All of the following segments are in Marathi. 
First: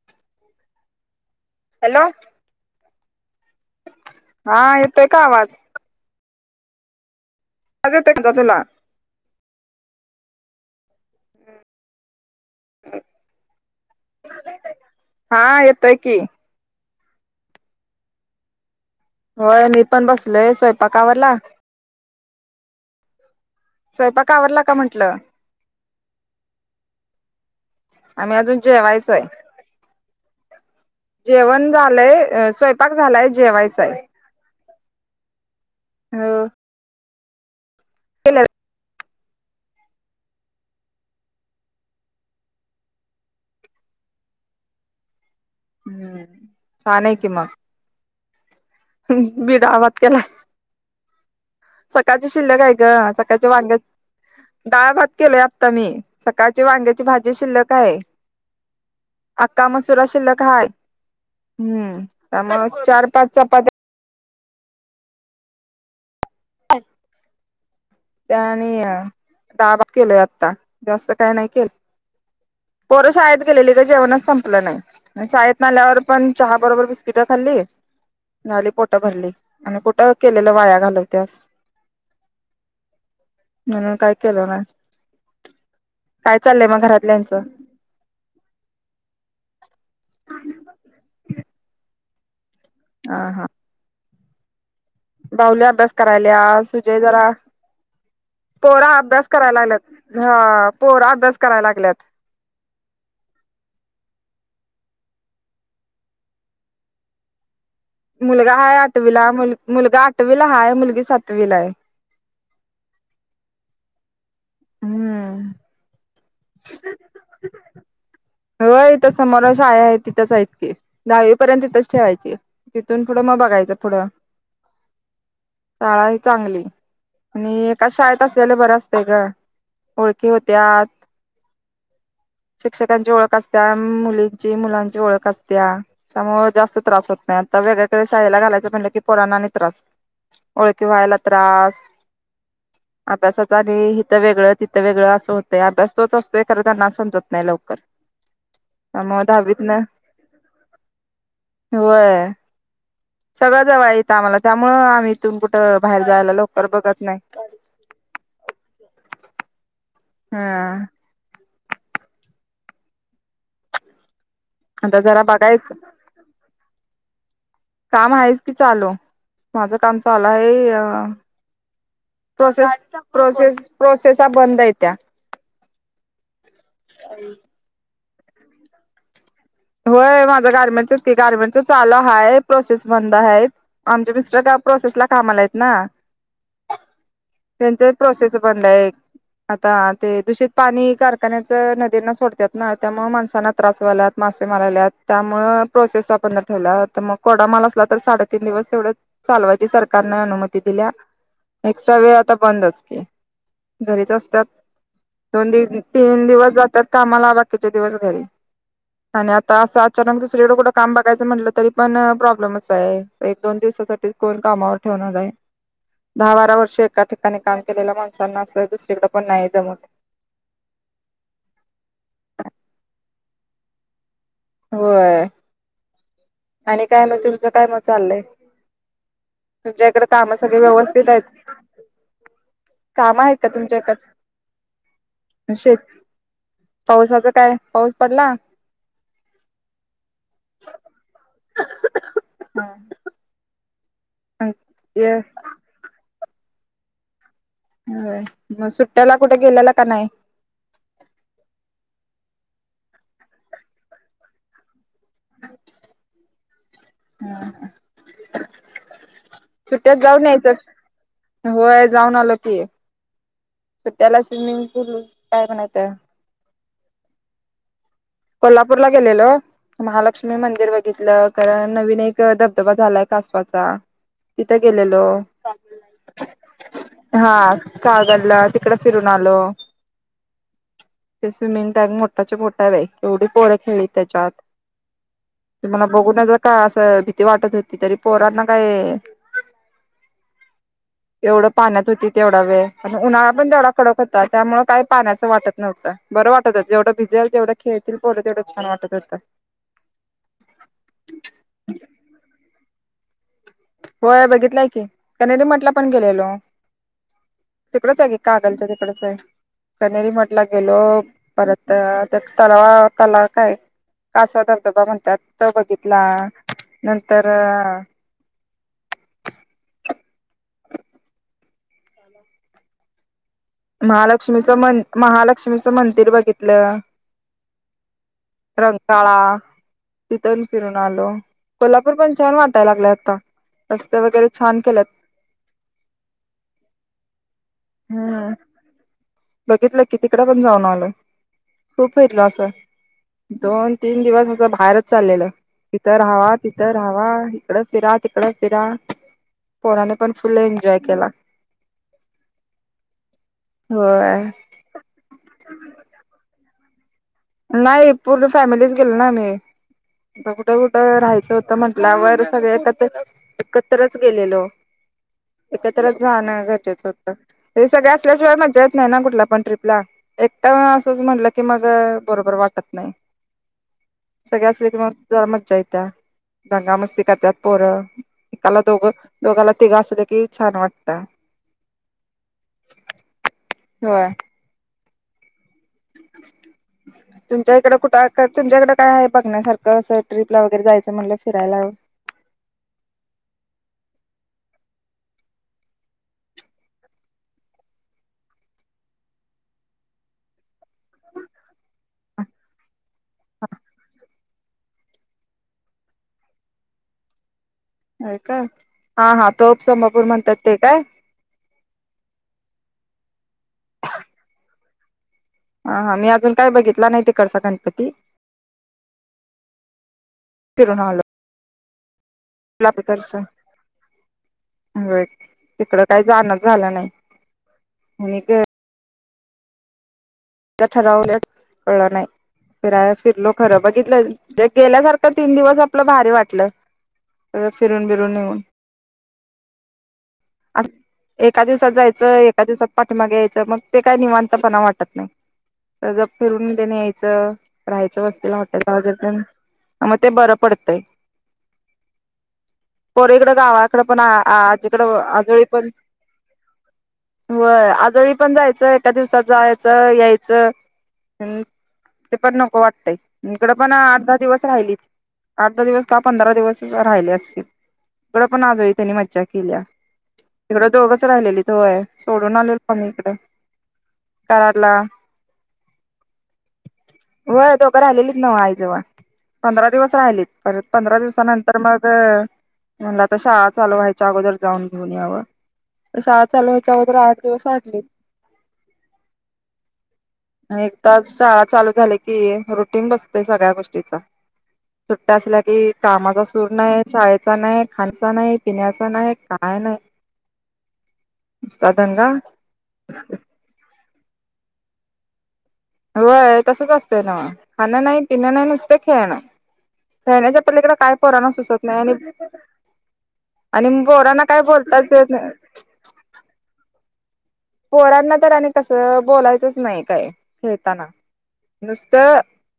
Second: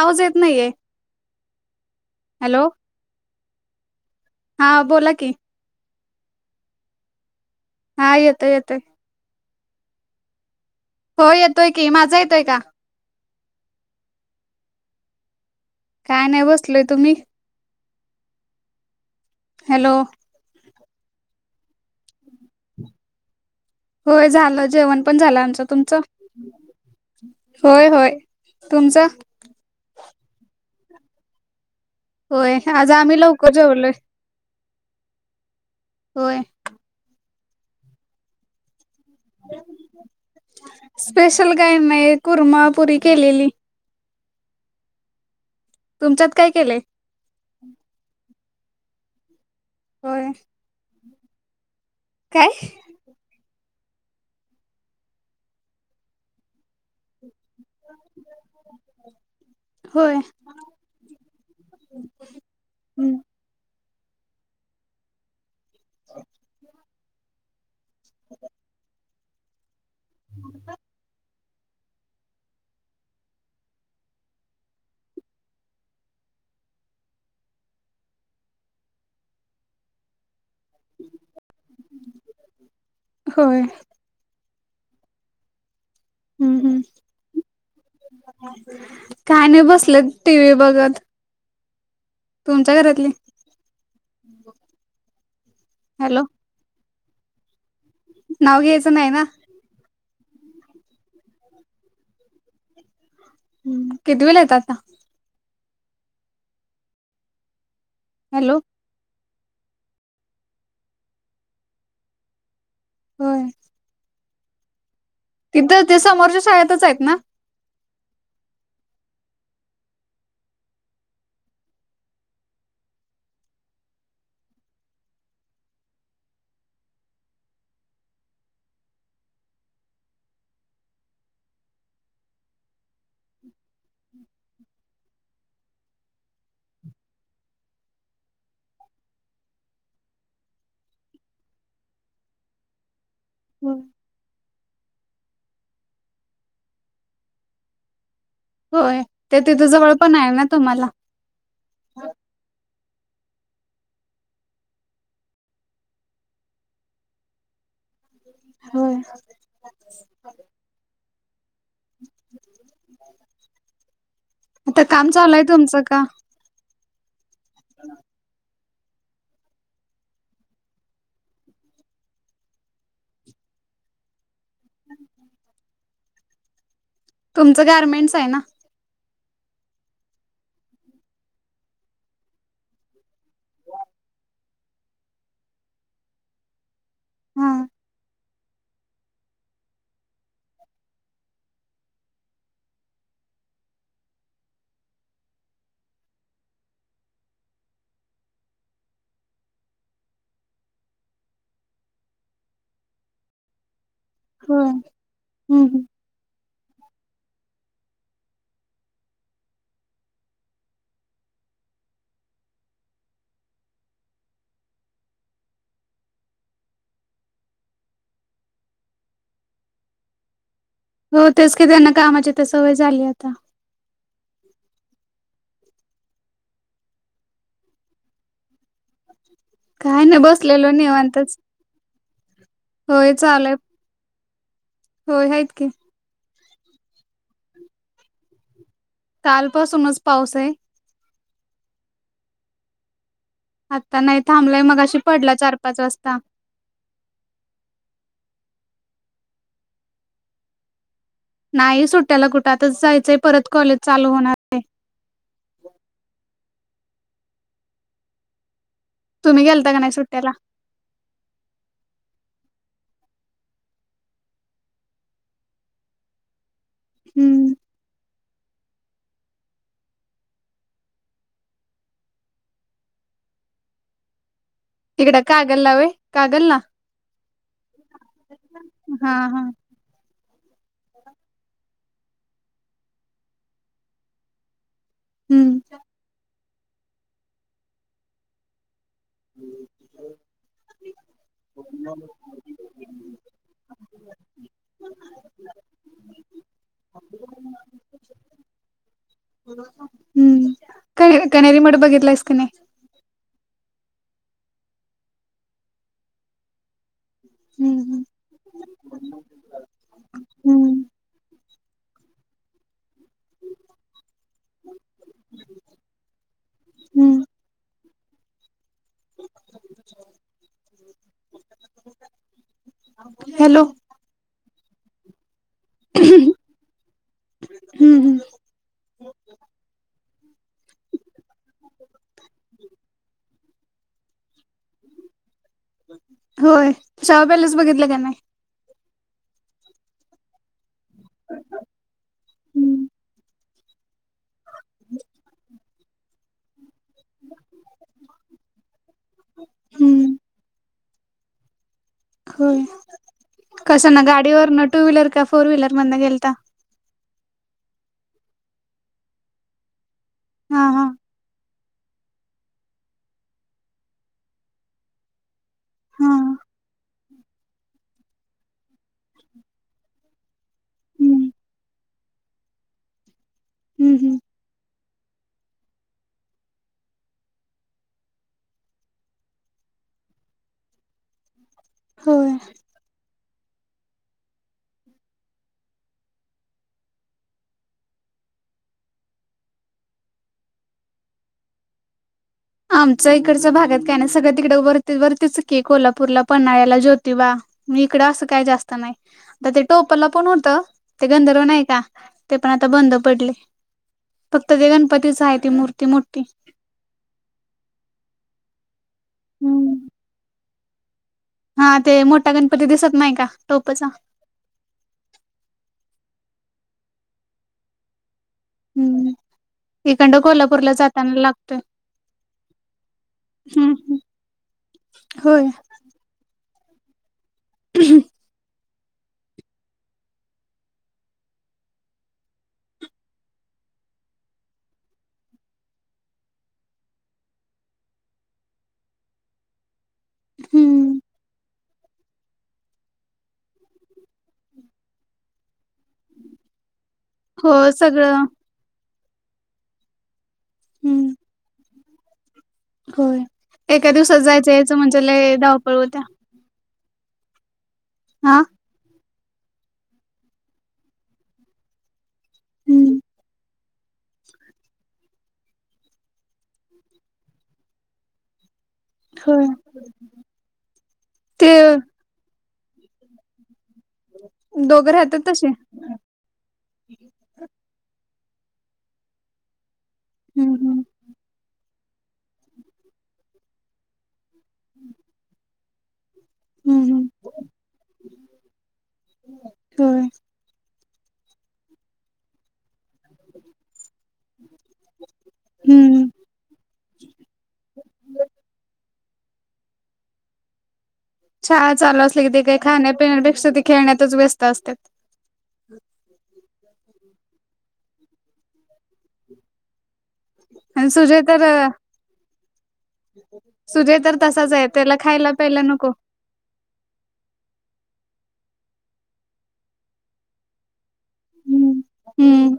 आवाज येत नाहीये हॅलो हॅलो. हा येतोय बोला का की आ? हा का तुला? येतोय-येतोय. हो येतोय की माझा येतोय का? हा येतोय. की. काय नाही बसलोय तुम्ही. होय मी हॅलो पण बसलोय स्वयंपाक आ. होय झालं. जेवण म्हंटलं? पण झालं. आमचं तुमचं. होय-होय आम्ही अजून तुमच. जेवायचंय. जेवण झालंय स्वयंपाक आम्ही झालाय लवकर जेवलोय जेवायचाय. हो होय [unintelligible] स्पेशल काही नाही कुरमापुरी केलेली. हम्म तुमच्यात काय केलंय? हम्म मी डाळ भात केलाय. होय सकाळचं काय शिल्लक आहे ग स काळच्या वांग्या, डाळ, भात केलोय आत्ता मी, सकाळची वांग्याची भाजी जी शिल्लक आहे. अक्का मसूरा होय शिल्लक हाय, हम्म त्यामुळे चार पाच चपात्या ते आणि अ डाळ भात केलोय आता, जास्त काही नाही केल पोर शाळेत गेलेली, जेवणच संपलं नाही शाळेत न आल्यावर पण चहा बरोबर बिस्किट खाल्ली ली झाली पोट भरली आणि पोट के वाया घालवत्यास होय म्हणून काय केलं ना! काय हम्म चालय हम्म. मग घरातल्याचं. काय नाही बसल टीव्ही बघत. तुमच्या घरातली? बाहुले अभ्यास हॅलो करायला सुजय जरा नाव घ्यायचं पोरं नाही ना अभ्यास कराय लागल्यात. हा पोर अभ्यास करायला लागल्यात. कितीविला आहेत आता? मुलगा हॅलो हाय आठवीला मुलगा आठवीला, हाय मुलगी सातवीला आहे. हो! हम्म समोरच्या शाळेतच आहेत ना? होय इथं समोर शाळा आहे तिथंच आहेत, ती दहावी पर्यंत तिथेच ठेवायची तिथून पुढं मग, बघायचं पुढं [inaudible] शाळा ही चांगली आणि एका शाळेत असलेलं बरं असतय ग! ओळखी होत्यात. शिक्षकांची ओळख असत्या मुलींची मुलांची ओळख अस त्या त्यामुळे जास्त त्रास होत नाही, आता वेगळीकडे शाळेला घालायचं म्हटलं की पोरांना आणि त्रास ओळखी व्हायला त्रास, अभ्यासाच आणि होय हिथं वेगळं तिथं वेगळं असं होतं अभ्यास तोच असतोय खरं त्यांना समजत नाही लवकर. होय, त्यामुळं ते दहावी तिथं तण जवळ पण आहे ना तुम्हाला होय. सगळं जवळ आहे इथं आम्हाला त्यामुळं आम्ही इथून कुठं बाहेर जायला लवकर बघत नाही. होय. हा [inaudible] आता काम जरा चालू आहे बघायच तुमचं का? काम आहेच की चालू माझं काम चालू आहे. अ प्रोसे प्रोसेस प्रोसेसा बंद य त्या्या. तुमचं गारमेंट आहे ना! होय माझा गार्मेंट गार्मेंट चालू हाय प्रोसेस बंद हाय आमच मिस्टर ग. प्रोसेस ला कामाला आहेत ना! [inaudible] त्यांचा प्रोसेस बंद आहे. आता ते दूषित पाणी कारखान्याच नदीनासोडतात ना त्यामुळं माणसांना त्रास व्हायलात. मासे मरायलयात त्यामुळे प्रोसेस आपण ठेवला तर मग कोरडा माल असला तर साडेतीन दिवस तेवढं चालवायची सरकारने अनुमती दिल्या एक्स्ट्रा वे आता बंदच की, घरीच असतात होय दोन दि हं, हं. तीन दिवस त्यात कामाला बाकीचे दिवस घरी, आणि आता असं अचानक दुसरीकडें कुठं काम बघायचं म्हटलं तरी पण प्रॉब्लेमच आहे एक दोन दिवस. कोण कामावर ठेवणार आहे. दहा बारा वर्ष एका ठिकाणी काम केलेल्या, माणसांना अस दुसरीकडे पण नाही जमत, हो तेच कि त्यांना कामाची तर सवय झाली आता. होय आणि काय मग तुमचं काय मग चाललंय. तुमच्या काय इकड नाही काम सगळी बसलेलो व्यवस्थित निवांतच आहेत. काम आहेत का तुमच्या कड हो आहेत की, पाऊसाच काय पाऊस पडला. कालपासूनच पाऊस आहे हा आता नाही थांबलाय मग अशी पडला चार पाच वाजता हो मग सुट्ट्याला कुठे गेलेला का नाही नाही सुट्ट्याला कुठातच जायचंय परत कॉलेज चालू होणार आहे हम तुम्ही गेलता का नाही सुट्ट्यात जाऊ सुट्ट्याला नाहीच होय जाऊन आलो की त्याला स्विमिंग पूल काय म्हणायचं हम्म कोल्हापूर ला गेलेलो महालक्ष्मी मंदिर बघितलं कारण नवीन एक धबधबा झालाय कासवाचा तिथे गेलेलो तिकडं कागलला व्हय कागलला हा कागलला तिकड फिरून हा आलो हा ते स्विमिंग टॅंग मोठाच्या मोठा आहे बाई एवढी पोर खेळली त्याच्यात हम्म तुम्हाला बघू ना ज का असं भीती वाटत होती तरी पोरांना काय हम् एवढं पाण्यात होती तेवढा वेळ उन्हाळा पण तेवढा कडक होता त्यामुळे काही पाण्याचं वाटत नव्हतं बर वाटत जवढं भिजल तेवढ खेळतील पोर तेवढ छान वाट हम्म क कनेरी मठ बघितलंयस काय नाही होय बघितलंय की कनेरीमटला पण गेलेलो हम्म तिकडच हम्म आहे ग कागलच्या तिकडच आहे कनेरी मठला गेलो हम्म परत तर त्या तलावा तलाव काय कासव धबधबा म्हणतात तो बघितला हम्म नंतर [inaudible] हॅलो महालक्ष्मीच मन महा लक्ष्मीचं मंदिर बघितलं हम्म हम्म रंगाळा तिथून फिरून आलो कोल्हापूर पन छान वाटायला लागलंय आता रस्त वगैरे छान केल्यात होय शाहू पॅलेस बघितलं का नाही हम्म बघितलं की तिकड पण जाऊन आलो खूप फिरलो असं हम्म दोन तीन दिवस असं बाहेरच चाललेलं इथं राव्हा तिथ राहावा इकड फिरा तिकड फिरा पोराने पण हम्म फुल एन्जॉय केला होय कस ना होय गाडीवर न टू व्हीलर का फोर व्हीलर मधन गेलता नाही पूर्ण फॅमिलीच गेलो ना आम्ही कुठे हा हा कुठं राहायचं होत म्हंटल्यावर सगळे एकत एकत्रच गेलेलो एकत्रच हा जाणं गरजेचं होतं हे सगळं असल्याशिवाय मज्जा येत नाही ना कुठल्या पण ट्रीप ला एकटा असंच म्हटलं हम्म की मग बरोबर वाटत नाही हम्म हम्म सगळे असले की मग जरा मज्जा येत्या दंगा मस्ती करतात पोरं एकाला दोघं दोघाला तिघ असलं की छान वाटत हो हो [inaudible] तुमच्या इकड कुठं तुमच्याकडे काय आहे बघण्या सारखं असं ट्रिपला वगैरे जायचं म्हटलं फिरायला [inaudible] आमच्या इकडच्या भागात काय ना सगळ्यात तिकडे वरती वरतीच की आहे कोल्हापूरला पन्हाळ्याला ज्योतिबा मग इकडं असं काय जास्त नाही ते टोपला पण होत ते गंधर्व नाही का ते प आता बंद पडलय फक्त ते गणपतीच आहे ती मूर्ती मोठी का हा हा टोप संबापूर म्हणतात ते काय हा ते मोठा गणपती दिसत नाही का टोपचा हा हा, मी अजून काय बघितला नाही तिकडचा गणपती. हम्म, इकंड कोल्हापूरला जाताना लागतोय. दर्शन, हम्म होय तिकडं काय जाणं झालं नाही, म मी च ठरवले कळलं नाही फिराय फिरलो खरं बघितलं गेल्यासारखं तीन दिवस आपलं भारी वाटलं. परत फिरून बिरून येेऊन, आस हम्म. एका दिवस जायचं एका दिवसात पाठीमागं यायचं मग ते काय निवांतपणा वाटत नाही. तर जर फिरून तेे न यायचं, हो राहायचं सगळं वस्तीला हॉटेलला वगे न म ते बरं पडतेय. हम्म पोरं होय. इकडं गावाकडं एका पण आ दिवसात जायचं यायचं आजीकडं‌ म्हणजे लय आजोळी पण धावपळ होत्या होय, आजोळी पण हा जायचं एका दिवसात जायचं याय तचं हम् [unintelligible] ते पण नको वाटतय. हम्म इकडं पण आठ दहा दिवस राहिलीच. आठ दहा दिवस का पंधरा दिवस राहिले असतील. इडं पण आज होईल. त्यांनी मज्जा होय. केली. इकड दोघच राहिलेलीत ते व्हय सोडून आलेलो पण इकड. कराडला. तसें होय दोघं राहिलेलीत व्हव आई जवळ. पंधरा दिवस राहिलीत परत हम्म राहीलीत हम्म पंधरा दिवसा नंतर मग. म्हणलं आता शाळा चालू वा्हायच्या अगोदर जाऊन घेऊन याव. शाळा चालू व्हायच्या हम्म अगोदर हम्म आठ दिवस आनली. होय एकदाच शाळा चालू झाली की रुटिंग बसतोय सगळ्या गोष्टीचा. असला की हम्म. कामाचा सूर नाही. शाळेचा नाही. खाण्याचा नाही. पिण्याचा नाही. काय नाही. नुसता शाळा चालू दंगा असली कि ते काही खाण्यापिण्यापेक्षा ते खेळण्यातच व्यस्त असतात. होय तसच असतं नव्ह. खाणं नाही. पिणं नाही. नुसत खेळणं. खण्याच्या पलीकडे आणि काय सुजय पोराण तर सुचत नाही आणि. आणि सुजय तर पोरांना काय तसाच आहे बोलताच त्याला खायला प्यायला नको पोरांना तर आणि कसं बोलायचंच नाही काय खेळताना. हम्म नुसत हम्म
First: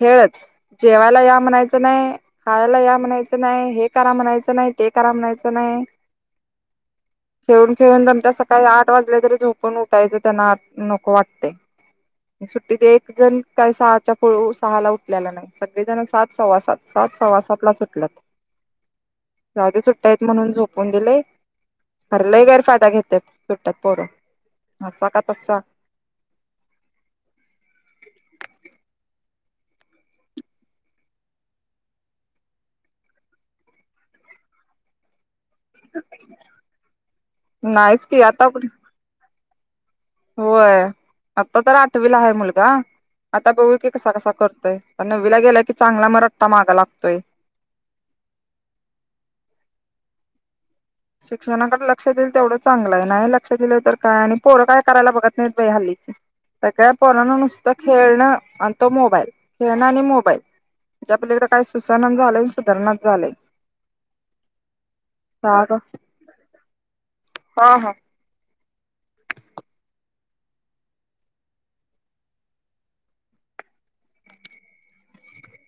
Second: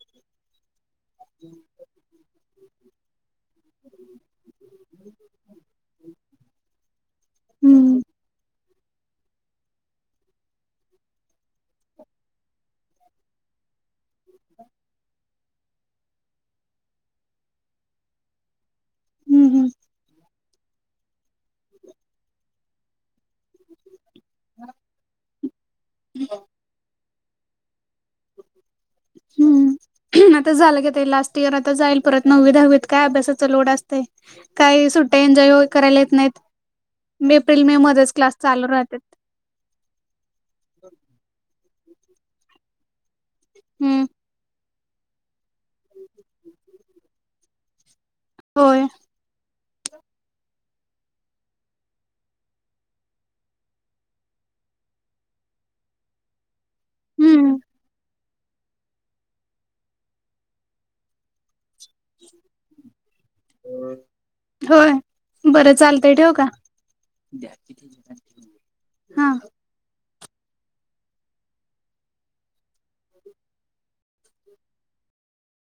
खेळच. जेवायला या म्हणायचं नाही. हायला या म्हणायचं नाही. हे करा म्हणायचं नाही. ते करा म्हणायचं नाही. [unintelligible] खेळून. हम्म खेळून दमली सकाळी आठ वाजल् तरी त्यांना झोपून उठायचं त्यांना नको वाटतय. सुट्टीत एक जण काय सात चा [unintelligible] सहाला उठलेला नाही, सगळेजण सात सवासात सात सवासातलाच उठल्यात. हम्म जाऊदे सुट्ट्या आहेत म्हणून झोपून दिलंय, खरं लय गैरफायदा घेतेत. सुट्ट्यात पोरं, असा का तसा? [unintelligible] हम्म आता झालं की आता ही लास्ट इयर आता जाईल परत नववी दहावीत काय अभ्यासाचा लोड असतंय, काय सुट्ट्या लय ओ करायला येत नाहीत, एप्रिल मे नाहीच मध्येच की क्लास आता पण चालू राहतेत. होय, आता तर आठवीला आहे मुलगा, आता बघू की हम्म कसा कसा करतोय. पण नववीला गेला की चांगला म रट्टा मागं लागतोय. होय. शिक्षणाकडे लक्ष देईल तेवढं चांगलं आहे, नाही लक्ष दिलं तर काय आणि पोरं काय करायला बघत नाहीत बाई हल्ली. सगळ्या पोरांना हम्म नुसतं खेळणं आणि तो मोबाईल, खेळणं आणि मोबाईल म्हणजे आपल्याकडं काय सु सुसान झालंय अन सुधरणा झालंय, का ग? ते ठेव का? हा